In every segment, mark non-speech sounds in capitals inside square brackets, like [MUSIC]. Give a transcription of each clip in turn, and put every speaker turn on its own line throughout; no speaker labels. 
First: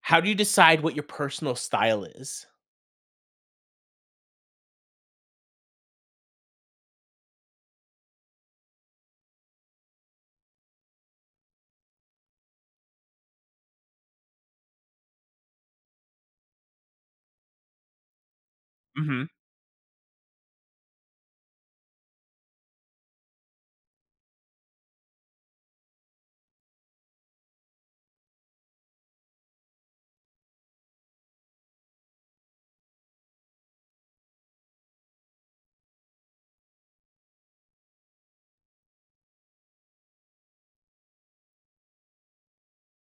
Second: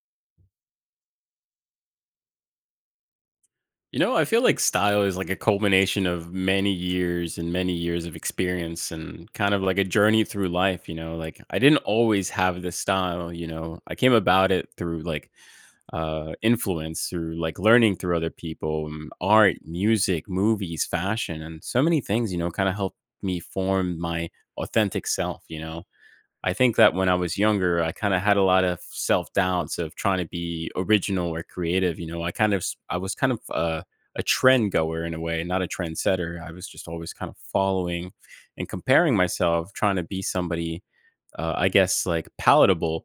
How do you decide what your personal style is?
You know, I feel like style is like a culmination of many years and many years of experience and kind of like a journey through life, you know. Like I didn't always have this style, you know. I came about it through like influence, through like learning through other people,
Mhm.
art, music, movies, fashion, and so many things, you know, kind of helped me form my authentic self, you know. I think that when I was younger, I kind of had a lot of self doubts of trying to be original or creative. You know, I was kind of a trend goer in a way, not a trendsetter. I was just always kind of following and comparing myself, trying to be somebody, I guess, like palatable.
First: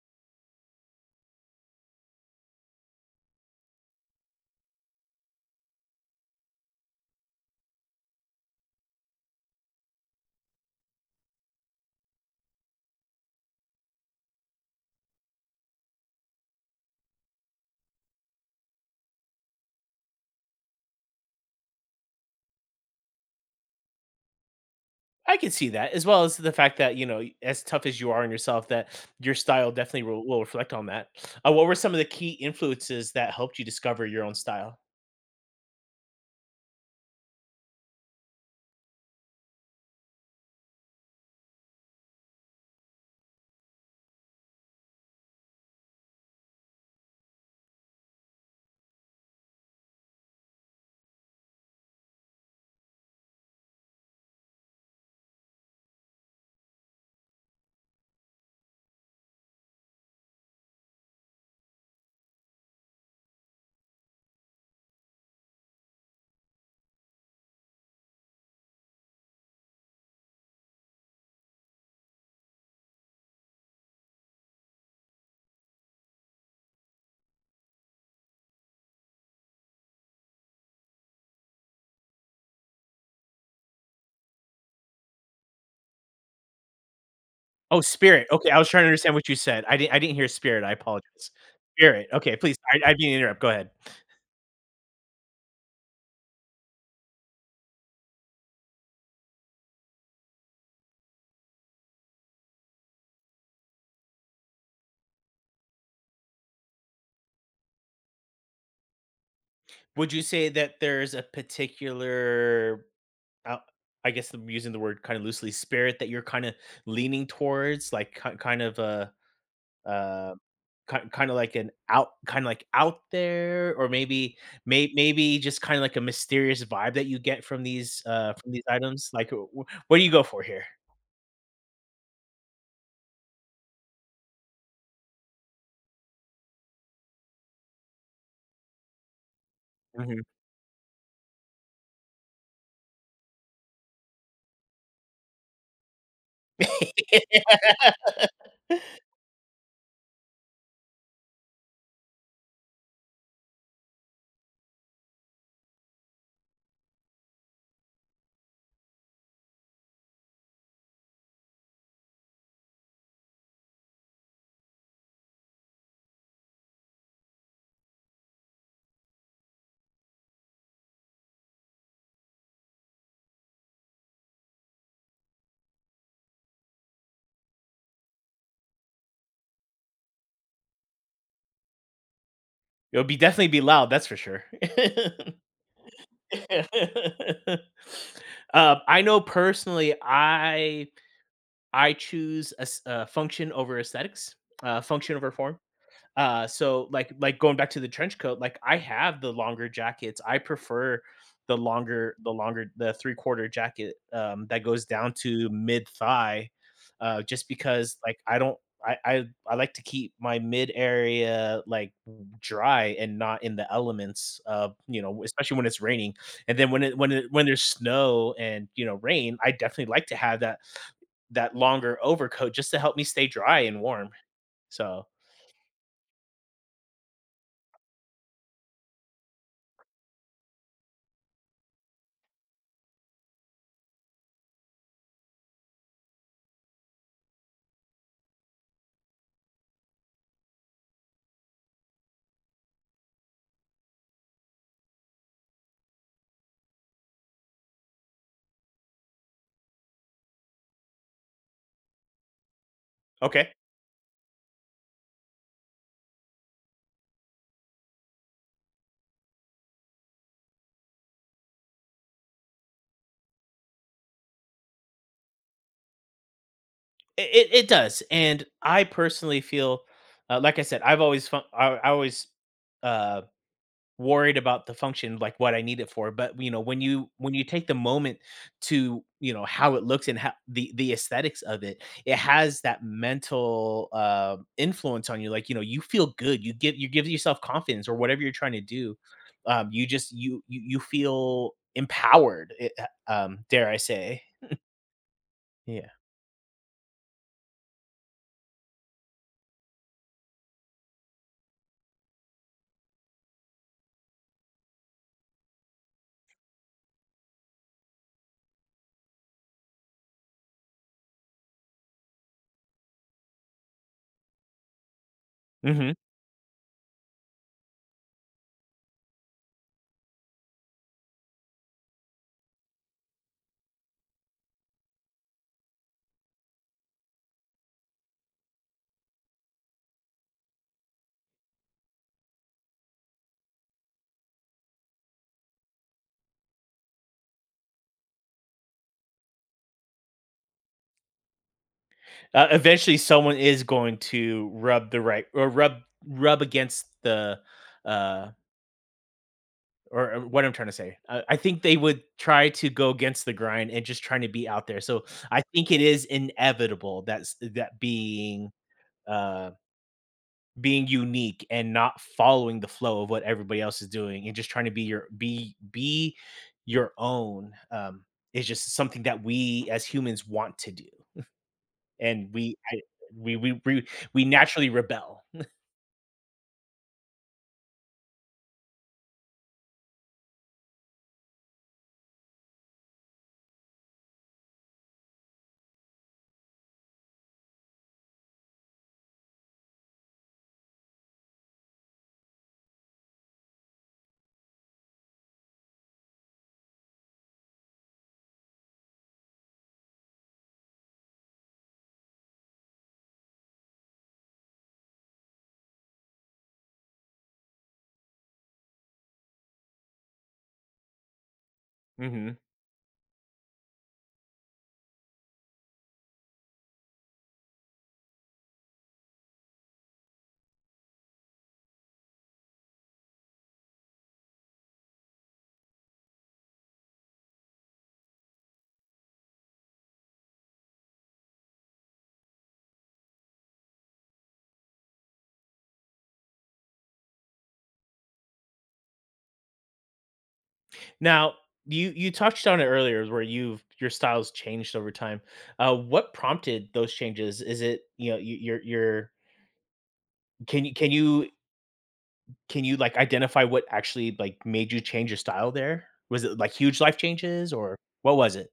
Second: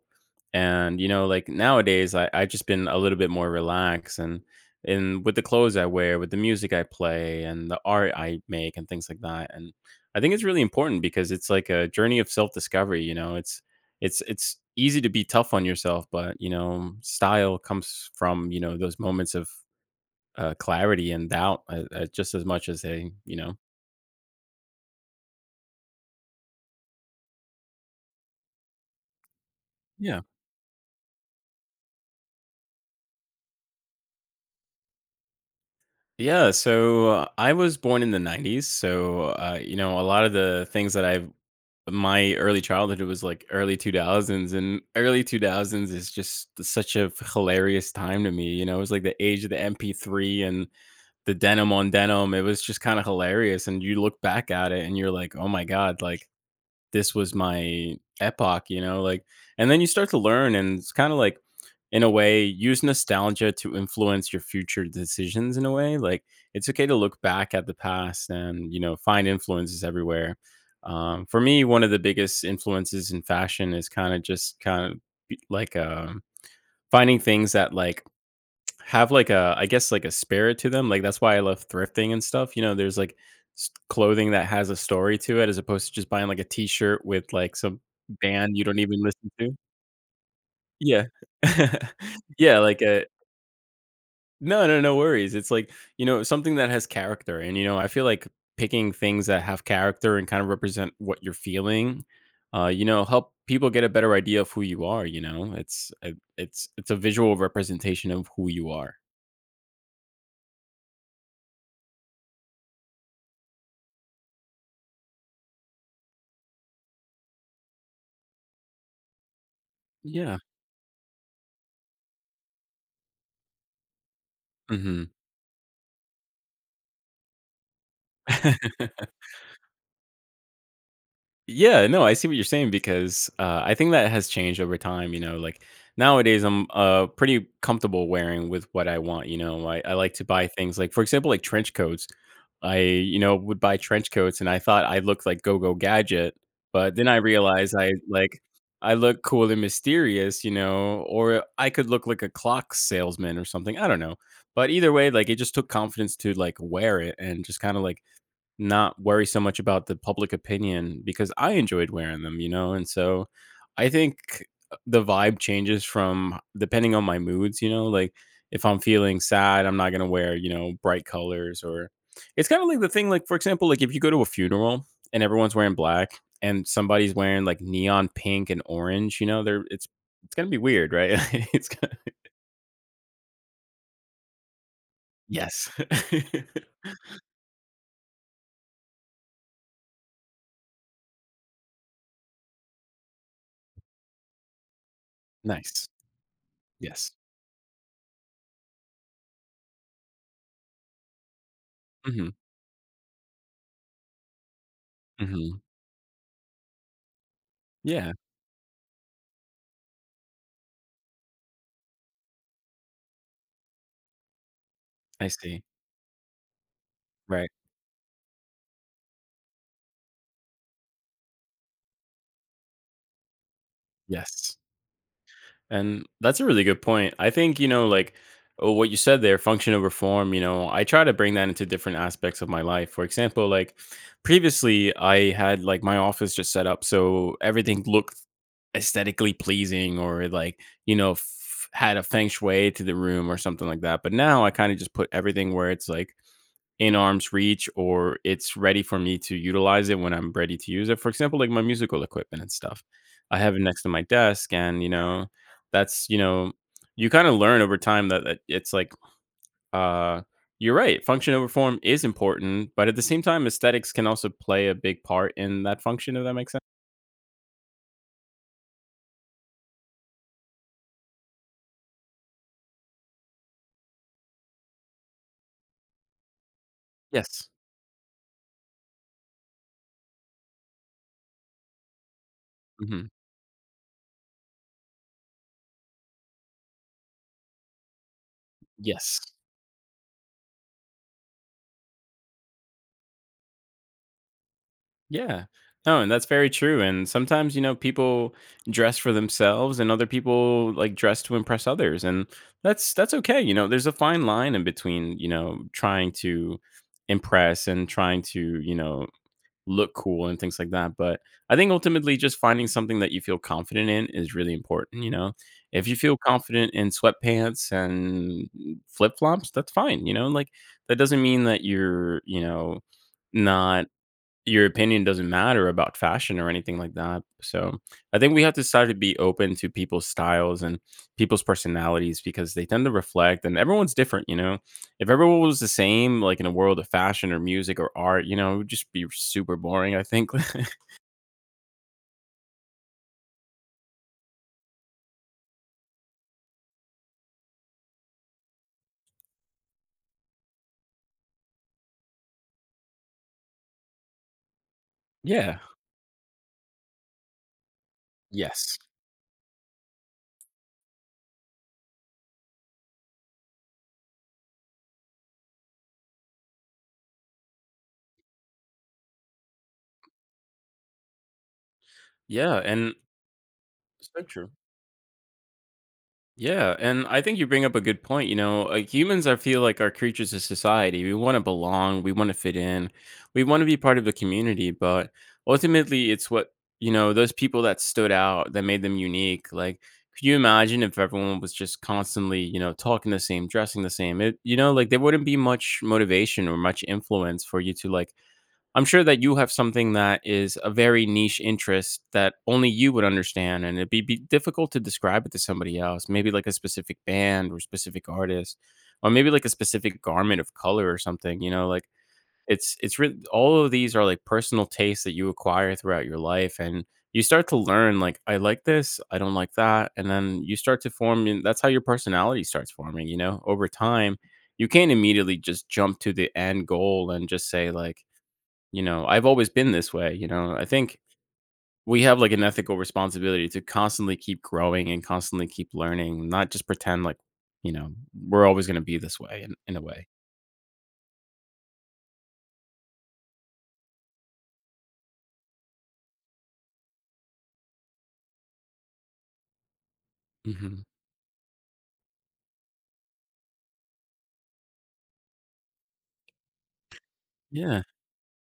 And, you know, like nowadays, I've just been a little bit more relaxed and with the clothes I wear, with the music I play and the art I make and things like that. And I think it's really important because it's like a journey of self-discovery, you know. It's easy to be tough on yourself, but, you know, style comes from, you know, those moments of, clarity and doubt, just as much as they you know?
I can see that, as well as the fact that, you know, as tough as you are on yourself, that your style definitely
Yeah.
will reflect on that. What were some of the key influences that helped you discover your own style?
Yeah, so, I was born in the '90s, so, you know, a lot of the things that I've my early childhood, it was, like, early 2000s, and early 2000s is just such a hilarious time to me, you know? It was, like, the age of the MP3 and the denim on denim. It was just kind of hilarious. And you look back at it and you're like, oh my God, like this was my epoch, you know? Like, and then you start to learn, and it's kind of like, in a way, use nostalgia to influence your future decisions in a way. Like, it's okay to look back at the past and, you know, find influences everywhere. For me, one of the biggest influences in fashion is kind of just kind of like finding things that like have like a I guess, like, a spirit to them, like, that's why I love thrifting and stuff, you know, there's, like, s clothing that has a story to it as opposed to just buying, like, a T-shirt with, like, some
Oh, Spirit. Okay,
band
I
you
was
don't
trying to
even
understand what
listen
you
to.
said. I didn't hear Spirit. I
Yeah.
apologize.
[LAUGHS]
Spirit. Okay, please.
Yeah, like
I
a
didn't interrupt. Go ahead.
no, no, no worries, it's, like, you know, something that has character and, you know, I feel like picking things that have character and kind of represent what you're feeling, you know, help people get a better idea of who you are, you know? It's it it's a visual representation of who you are.
Would you say that there's a particular, uh, I guess I'm using the word kind of loosely, spirit that you're kind of leaning towards, like kind of a uh,
Yeah.
kind of like an out kind of like out there, or
Mhm.
maybe just kind of like a mysterious vibe that you get from these items?
[LAUGHS]
Like, w w what do you go for here?
Yeah, no, I see what you're saying because I think that has changed over time. You know, like nowadays, I'm pretty comfortable wearing with what I want. You know, I like
Mhm.
to buy things like, for example, like trench coats. I, you know, would buy trench coats and I thought I looked like Go Go Gadget, but then I
[LAUGHS]
realized I look cool and mysterious, you know, or I could look like a clock salesman or something. I don't know. But either way, like it just took confidence to like wear it and just kind of like not worry so much about the public opinion because I enjoyed wearing them, you know? And so I think the vibe changes from depending on my moods, you know? Like if I'm feeling sad, I'm not going to wear, you know, bright colors or it's kind of like the thing like for example, like if you go to a funeral and everyone's wearing black and somebody's wearing like neon pink and orange, you know, they're it's going to be weird, right? [LAUGHS] It's gonna,
It'll be definitely be loud, that's for sure. [LAUGHS]
yes. [LAUGHS]
I know personally, I choose as function over aesthetics, function over form.
Nice.
So
Yes.
like going back to the trench coat, like I have the longer jackets. I prefer
Mhm.
the three quarter jacket, that goes down to
Mhm.
mid thigh, just because
Yeah,
like I don't I like to keep my mid area like dry and not in the elements, of you know,
I
especially
see.
when it's raining, and then when
Right.
there's snow and, you know, rain, I definitely like to have that longer overcoat just to help me stay dry and warm,
Yes.
so
And that's a really good point. I think, you know, like what you said there, function over form, you know, I try to bring that into different aspects of my life. For example, like previously, I had like my office just set up so everything looked aesthetically pleasing or like, you know, had a feng shui to the room or something like that. But now I kind of just put everything where it's like, in arm's reach or it's ready for me to utilize it when I'm ready to use it. For example, like my musical equipment and stuff. I
okay.
have it next to my desk and you know, that's, you know, you kind of learn over time that it's like uh you're right, function over form is important, but at the same time aesthetics can also play a big part in that function if that makes sense.
It does, and I personally feel, like I said, I always, uh, worried about the function, like what I need it for. But you know, when you
Yes.
take the moment to, you know, how it looks and how the aesthetics of it, it has that
Hmm.
mental, influence on you. Like, you know, you feel good. You give yourself confidence or whatever you're trying to do.
Yes.
You just you feel empowered. It, dare I say?
Yeah.
Yeah.
No, and that's very true. And sometimes, you know, people dress for themselves and other people like dress to impress others. And that's okay. You know, there's a fine line in between, you know, trying to impress and trying to, you know, look cool and things like that. But I think ultimately just finding something that you feel confident in is really important, you know. If
Hmm.
you feel confident in sweatpants and flip-flops, that's fine, you know? Like that doesn't mean that you're, you know, not your opinion doesn't matter about fashion or anything like that. So I think we have to start to be open to people's styles and people's personalities because they tend to reflect and everyone's different, you know. If everyone was the same, like in a world of fashion or music or art, you know, it would just be super boring, I think.
Eventually, someone is going to rub the right or rub rub against the uh or what I'm trying to say. I think they would try to go against the grind and just trying to be out there. So
[LAUGHS]
I
Yeah.
think it is inevitable that's that being
Yes.
uh being unique and not following the flow of what everybody else is doing and just trying to be your own, is just something that we as humans want to do, and
Yeah.
we I,
And
we we we
so
we
true.
naturally rebel.
Yeah, and I think you bring up a good point. You know, like humans, I feel like are creatures of society. We want to belong. We want to fit in. We want to be part of the community. But ultimately, it's what you know those people that stood out that made them unique. Like, could you imagine if everyone was just constantly, you know, talking the same, dressing the same? It, you know, like there wouldn't be much motivation or much influence for you to like I'm sure that you have something that is a very niche interest that only you would understand, and it'd be difficult to describe it to somebody else. Maybe like a specific band or specific artist, or maybe like a specific garment of color or something. You know, like
Mhm.
it's really all of these are like personal tastes that you acquire throughout your life, and you start to learn like I like this, I don't like that, and then you start to form. And that's how your personality starts forming. You know, over time, you can't immediately just jump to the end goal and just say like you know, I've always been this way, you know. I think we have like an ethical responsibility to constantly keep growing and constantly keep learning, not just pretend like, you know, we're always going to be this way in a way.
Now, you touched on it earlier where you've your style's changed over time. What prompted those changes? Is it, you know, you your are can you
Hmm.
can you can you, like, identify what actually, like, made you change your style there? Was it, like, huge life changes or
Yeah.
what was it?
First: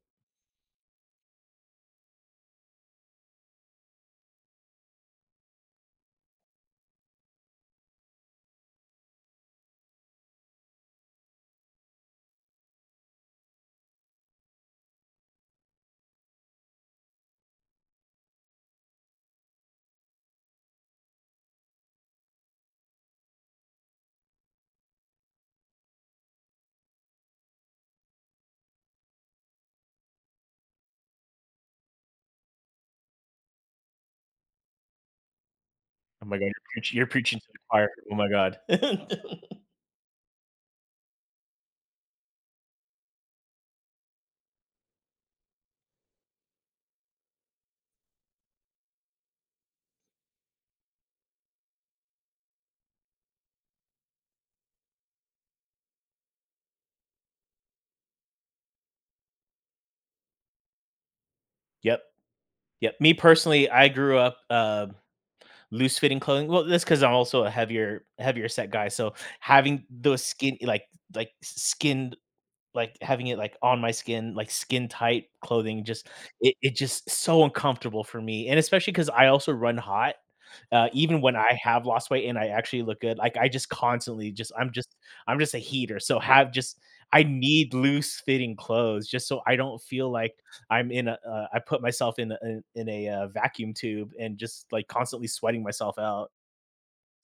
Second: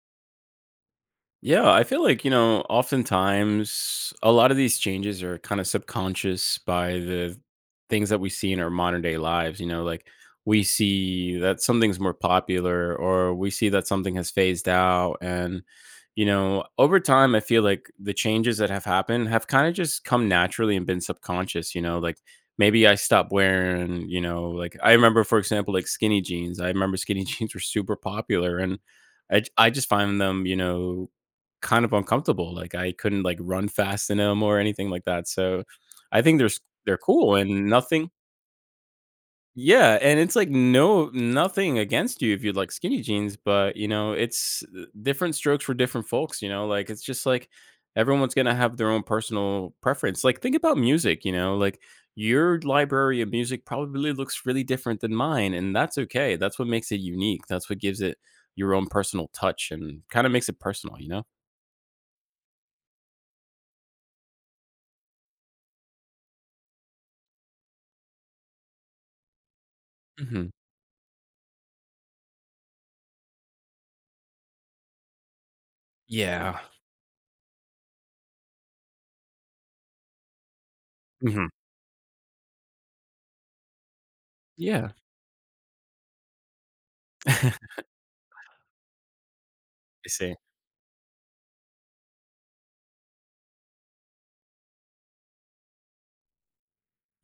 Yeah, I feel like, you know, oftentimes a lot of these changes are kind of subconscious by the things that we see in our modern day lives. You know, like we see that something's more popular or we see that something has phased out. And, you know, over time, I feel like the changes that have happened have kind of just come naturally and been subconscious. You know, like maybe I stopped wearing, you know, like I remember, for example, like skinny jeans. I remember skinny [LAUGHS] jeans were super popular. And I just find them, you know, kind of uncomfortable, like, I couldn't, like, run fast in them or anything like that, so I
Oh my
think
God,
there's they're
you're
cool
preaching to the
and
choir.
nothing.
Oh my God. [LAUGHS]
Yeah, and it's, like, no nothing against you if you like skinny jeans, but, you know, it's, different strokes for different folks, you know, like, it's just, like, everyone's gonna have their own personal preference, like, think about music, you know, like, your library of music probably looks really different than mine, and that's okay, that's what makes it unique, that's what gives it your own personal touch and kinda makes it personal, you know?
Yep, yep. Me personally, I grew up, loose fitting clothing. Well, that's because 'cause I'm also a heavier set guy, so having those
Mhm.
skin, like, having it, like, on my skin, like, skin tight clothing just it
Yeah.
it just so uncomfortable for me, and especially because I also run hot, even when
Mhm.
I have lost weight and I actually look good, like,
Yeah.
I'm just a heater, so have just I need
[LAUGHS]
loose fitting clothes just so I don't
I
feel
see.
like I'm in a, I put myself in a in in a, vacuum tube and just, like, constantly sweating myself out.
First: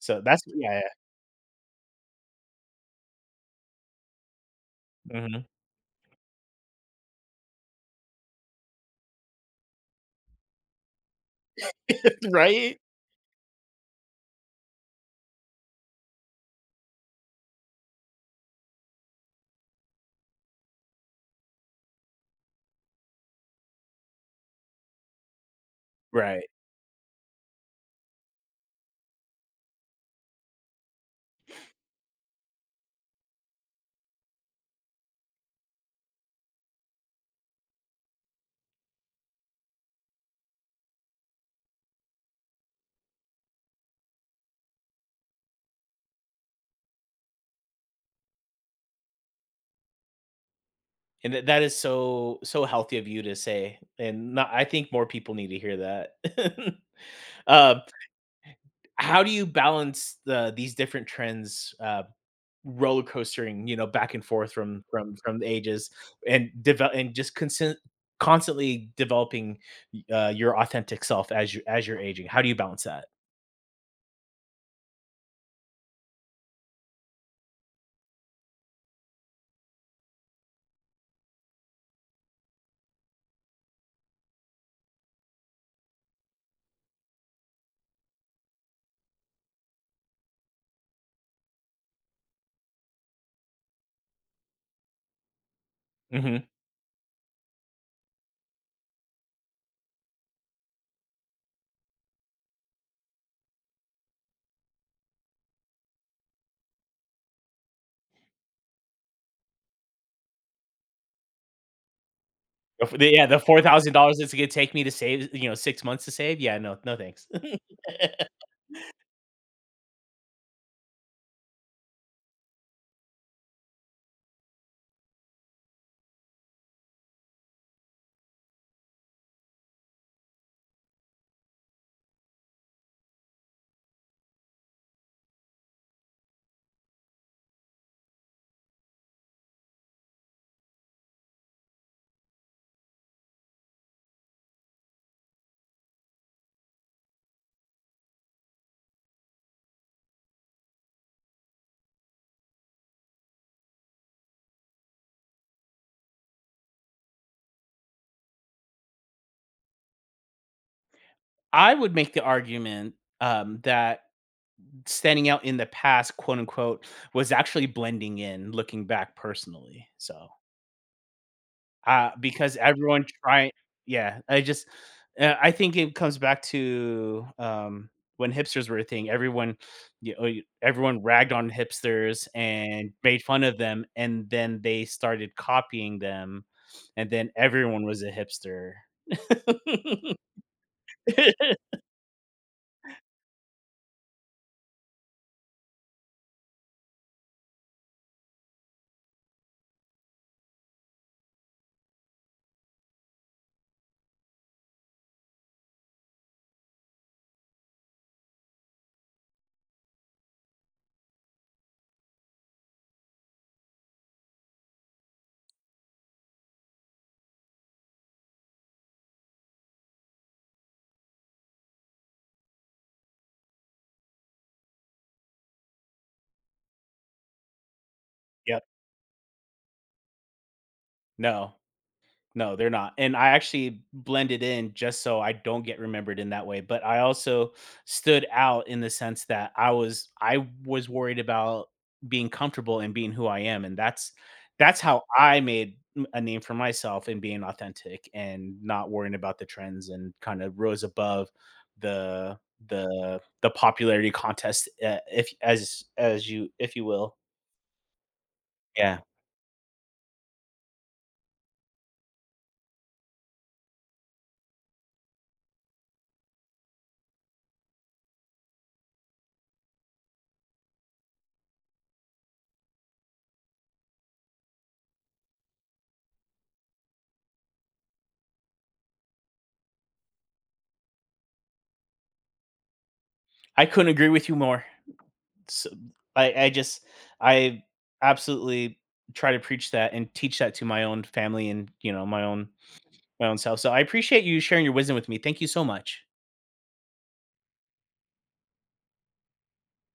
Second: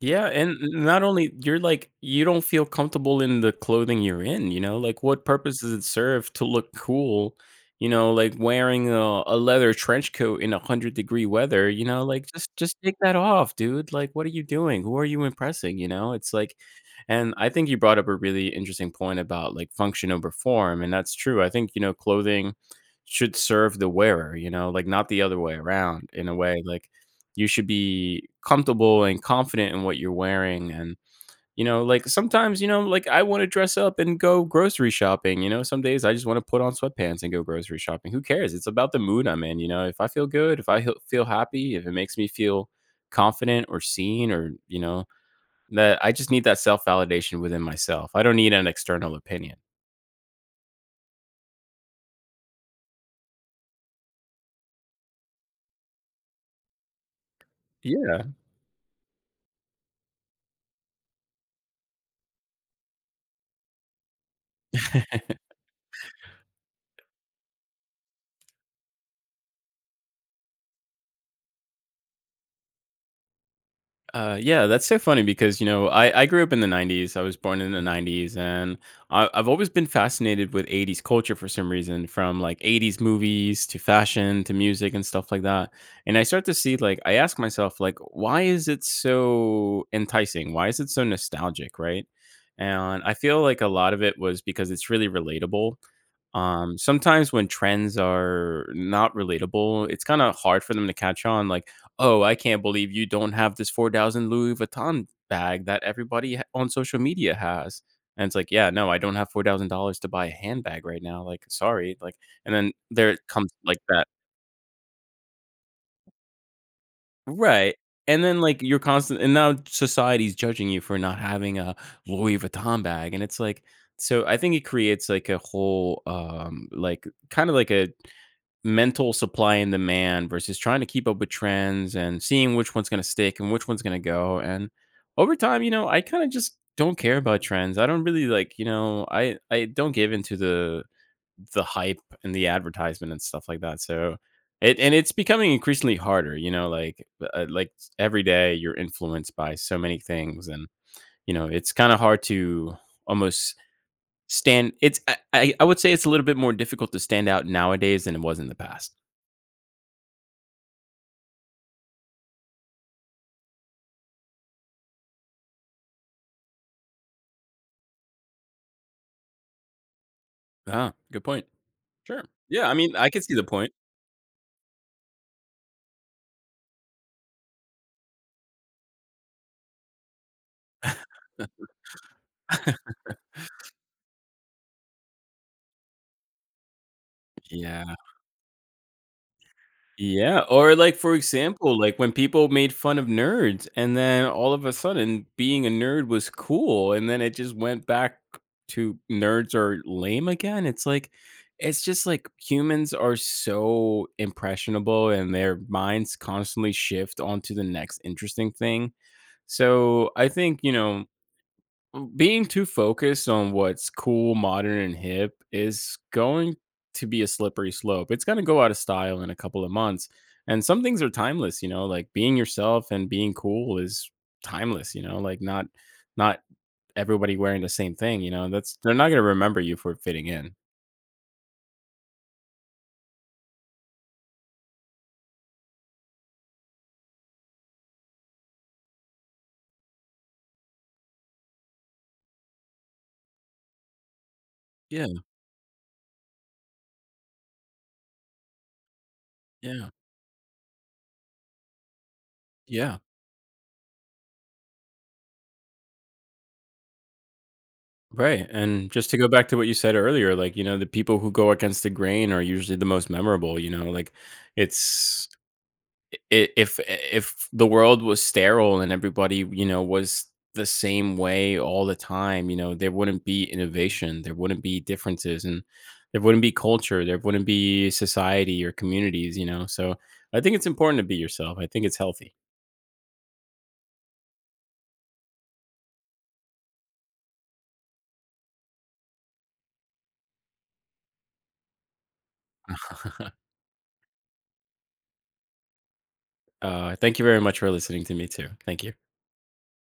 So that's,
and
yeah,
not only you're like you don't feel comfortable in the clothing you're in, you know? Like,
yeah.
what
Mhm.
purpose does it serve to look cool, you know, like wearing a leather trench coat in 100-degree weather, you know? Like,
[LAUGHS] Right?
just take that off, dude. Like, what are you doing? Who are you impressing, you know? It's like, and I think you brought up a really interesting point about, like, function over form, and that's true. I think, you know, clothing should serve the wearer, you know, like, not the other way around in a
Right.
way, like you should be comfortable and confident in what you're wearing. And you know like sometimes, you know, like I want to dress up and go grocery shopping, you know, some days I just want to put on sweatpants and go grocery shopping. Who cares? It's about the mood I'm in, you know, if I feel good, if I feel happy, if it makes me feel confident or seen, or you know that I just need that self-validation within myself. I don't need an external opinion.
And that is so so healthy of you to say, and not I think more people need to hear that. [LAUGHS] Uh,
Yeah.
how do you balance the these different trends, roller coastering, you know, back and forth
[LAUGHS]
from the ages, and develop and just consent constantly developing, your authentic self as you're aging? How do you balance that?
Yeah, that's so funny because you know I grew up in the '90s. I was born in the '90s, and I've always been fascinated with '80s culture for some reason, from like '80s movies to fashion to music and stuff like that. And I start to see like I ask myself like, why is it so enticing? Why is it so nostalgic? Right? And I feel like a lot of it was because it's really relatable.
Mhm.
Sometimes when trends are not relatable, it's kind of hard for them to catch on, like, "Oh, I can't believe you don't have this 4,000 Louis Vuitton bag that everybody on social media has." And it's like, "Yeah, no, I don't have $4,000 to buy a handbag right now. Like, sorry." Like, and then there it
Yeah, the
comes like that.
$4,000 it's gonna take me to save, you know, 6 months to save? Yeah, no, no thanks. [LAUGHS]
Right. And then like you're constant and now society's judging you for not having a Louis Vuitton bag, and it's like, so I think it creates like a whole like kind of like a mental supply and demand versus trying to keep up with trends and seeing which one's going to stick and which one's going to go. And over time, you know, I kind of just don't care about trends. I don't really like, you know, I don't give into the hype and the advertisement and stuff like that. So it, and it's becoming increasingly harder, you know, like every day you're influenced by so many things. And you know, it's kind of hard to almost stand, it's, I would say it's a little bit more difficult to stand out nowadays than it was in the past.
I would make the argument, that standing out in the past, quote unquote, was actually blending in looking back personally. So,
Ah, good point. Sure.
because
Yeah, I mean,
everyone
I could see the
try,
point.
yeah, I think it comes back to, when hipsters were a thing, everyone, you know, everyone ragged on hipsters and made fun of them, and then they started copying them, and then everyone
Yeah.
was a hipster. [LAUGHS]
Yeah, or like, for example, like when people made fun of nerds and then all of a sudden being a nerd was cool and then it just went back to nerds are lame again. It's like it's just like humans are so impressionable and their minds constantly shift onto the next interesting thing. So, I think, you know, being too focused on what's cool, modern, and hip is going to be a slippery slope. It's going to go out of style in a couple of months. And some things are timeless, you know, like being yourself and being cool is timeless, you know, like not not everybody wearing the same thing, you know.
Yep.
That's, they're not going to remember you for fitting in.
No. No, they're not, and I actually blended in just so I don't get remembered in that way, but I also stood out in the sense that I was worried about being comfortable and being who I am, and that's how
Yeah,
I made m a name for myself in being authentic and not worrying about the trends,
yeah,
and kinda rose above the
yeah.
the popularity contest, if as as you, if you will.
Right. And
Yeah.
just to go back to what you said earlier, like, you know, the people who go against the grain are usually the most memorable, you know, like it's, if the world was sterile and everybody, you know, was the same way all the time, you know, there wouldn't be innovation, there wouldn't be differences, and there wouldn't be culture, there wouldn't be society or communities, you know. So I think it's important to be yourself. I think it's healthy.
I couldn't agree with you more. So, I just I absolutely try to preach that and teach that to my own family, and you know, my own
[LAUGHS]
self. So I appreciate you sharing your wisdom with me. Thank you so much.
Thank you very much for listening to me too. Thank you.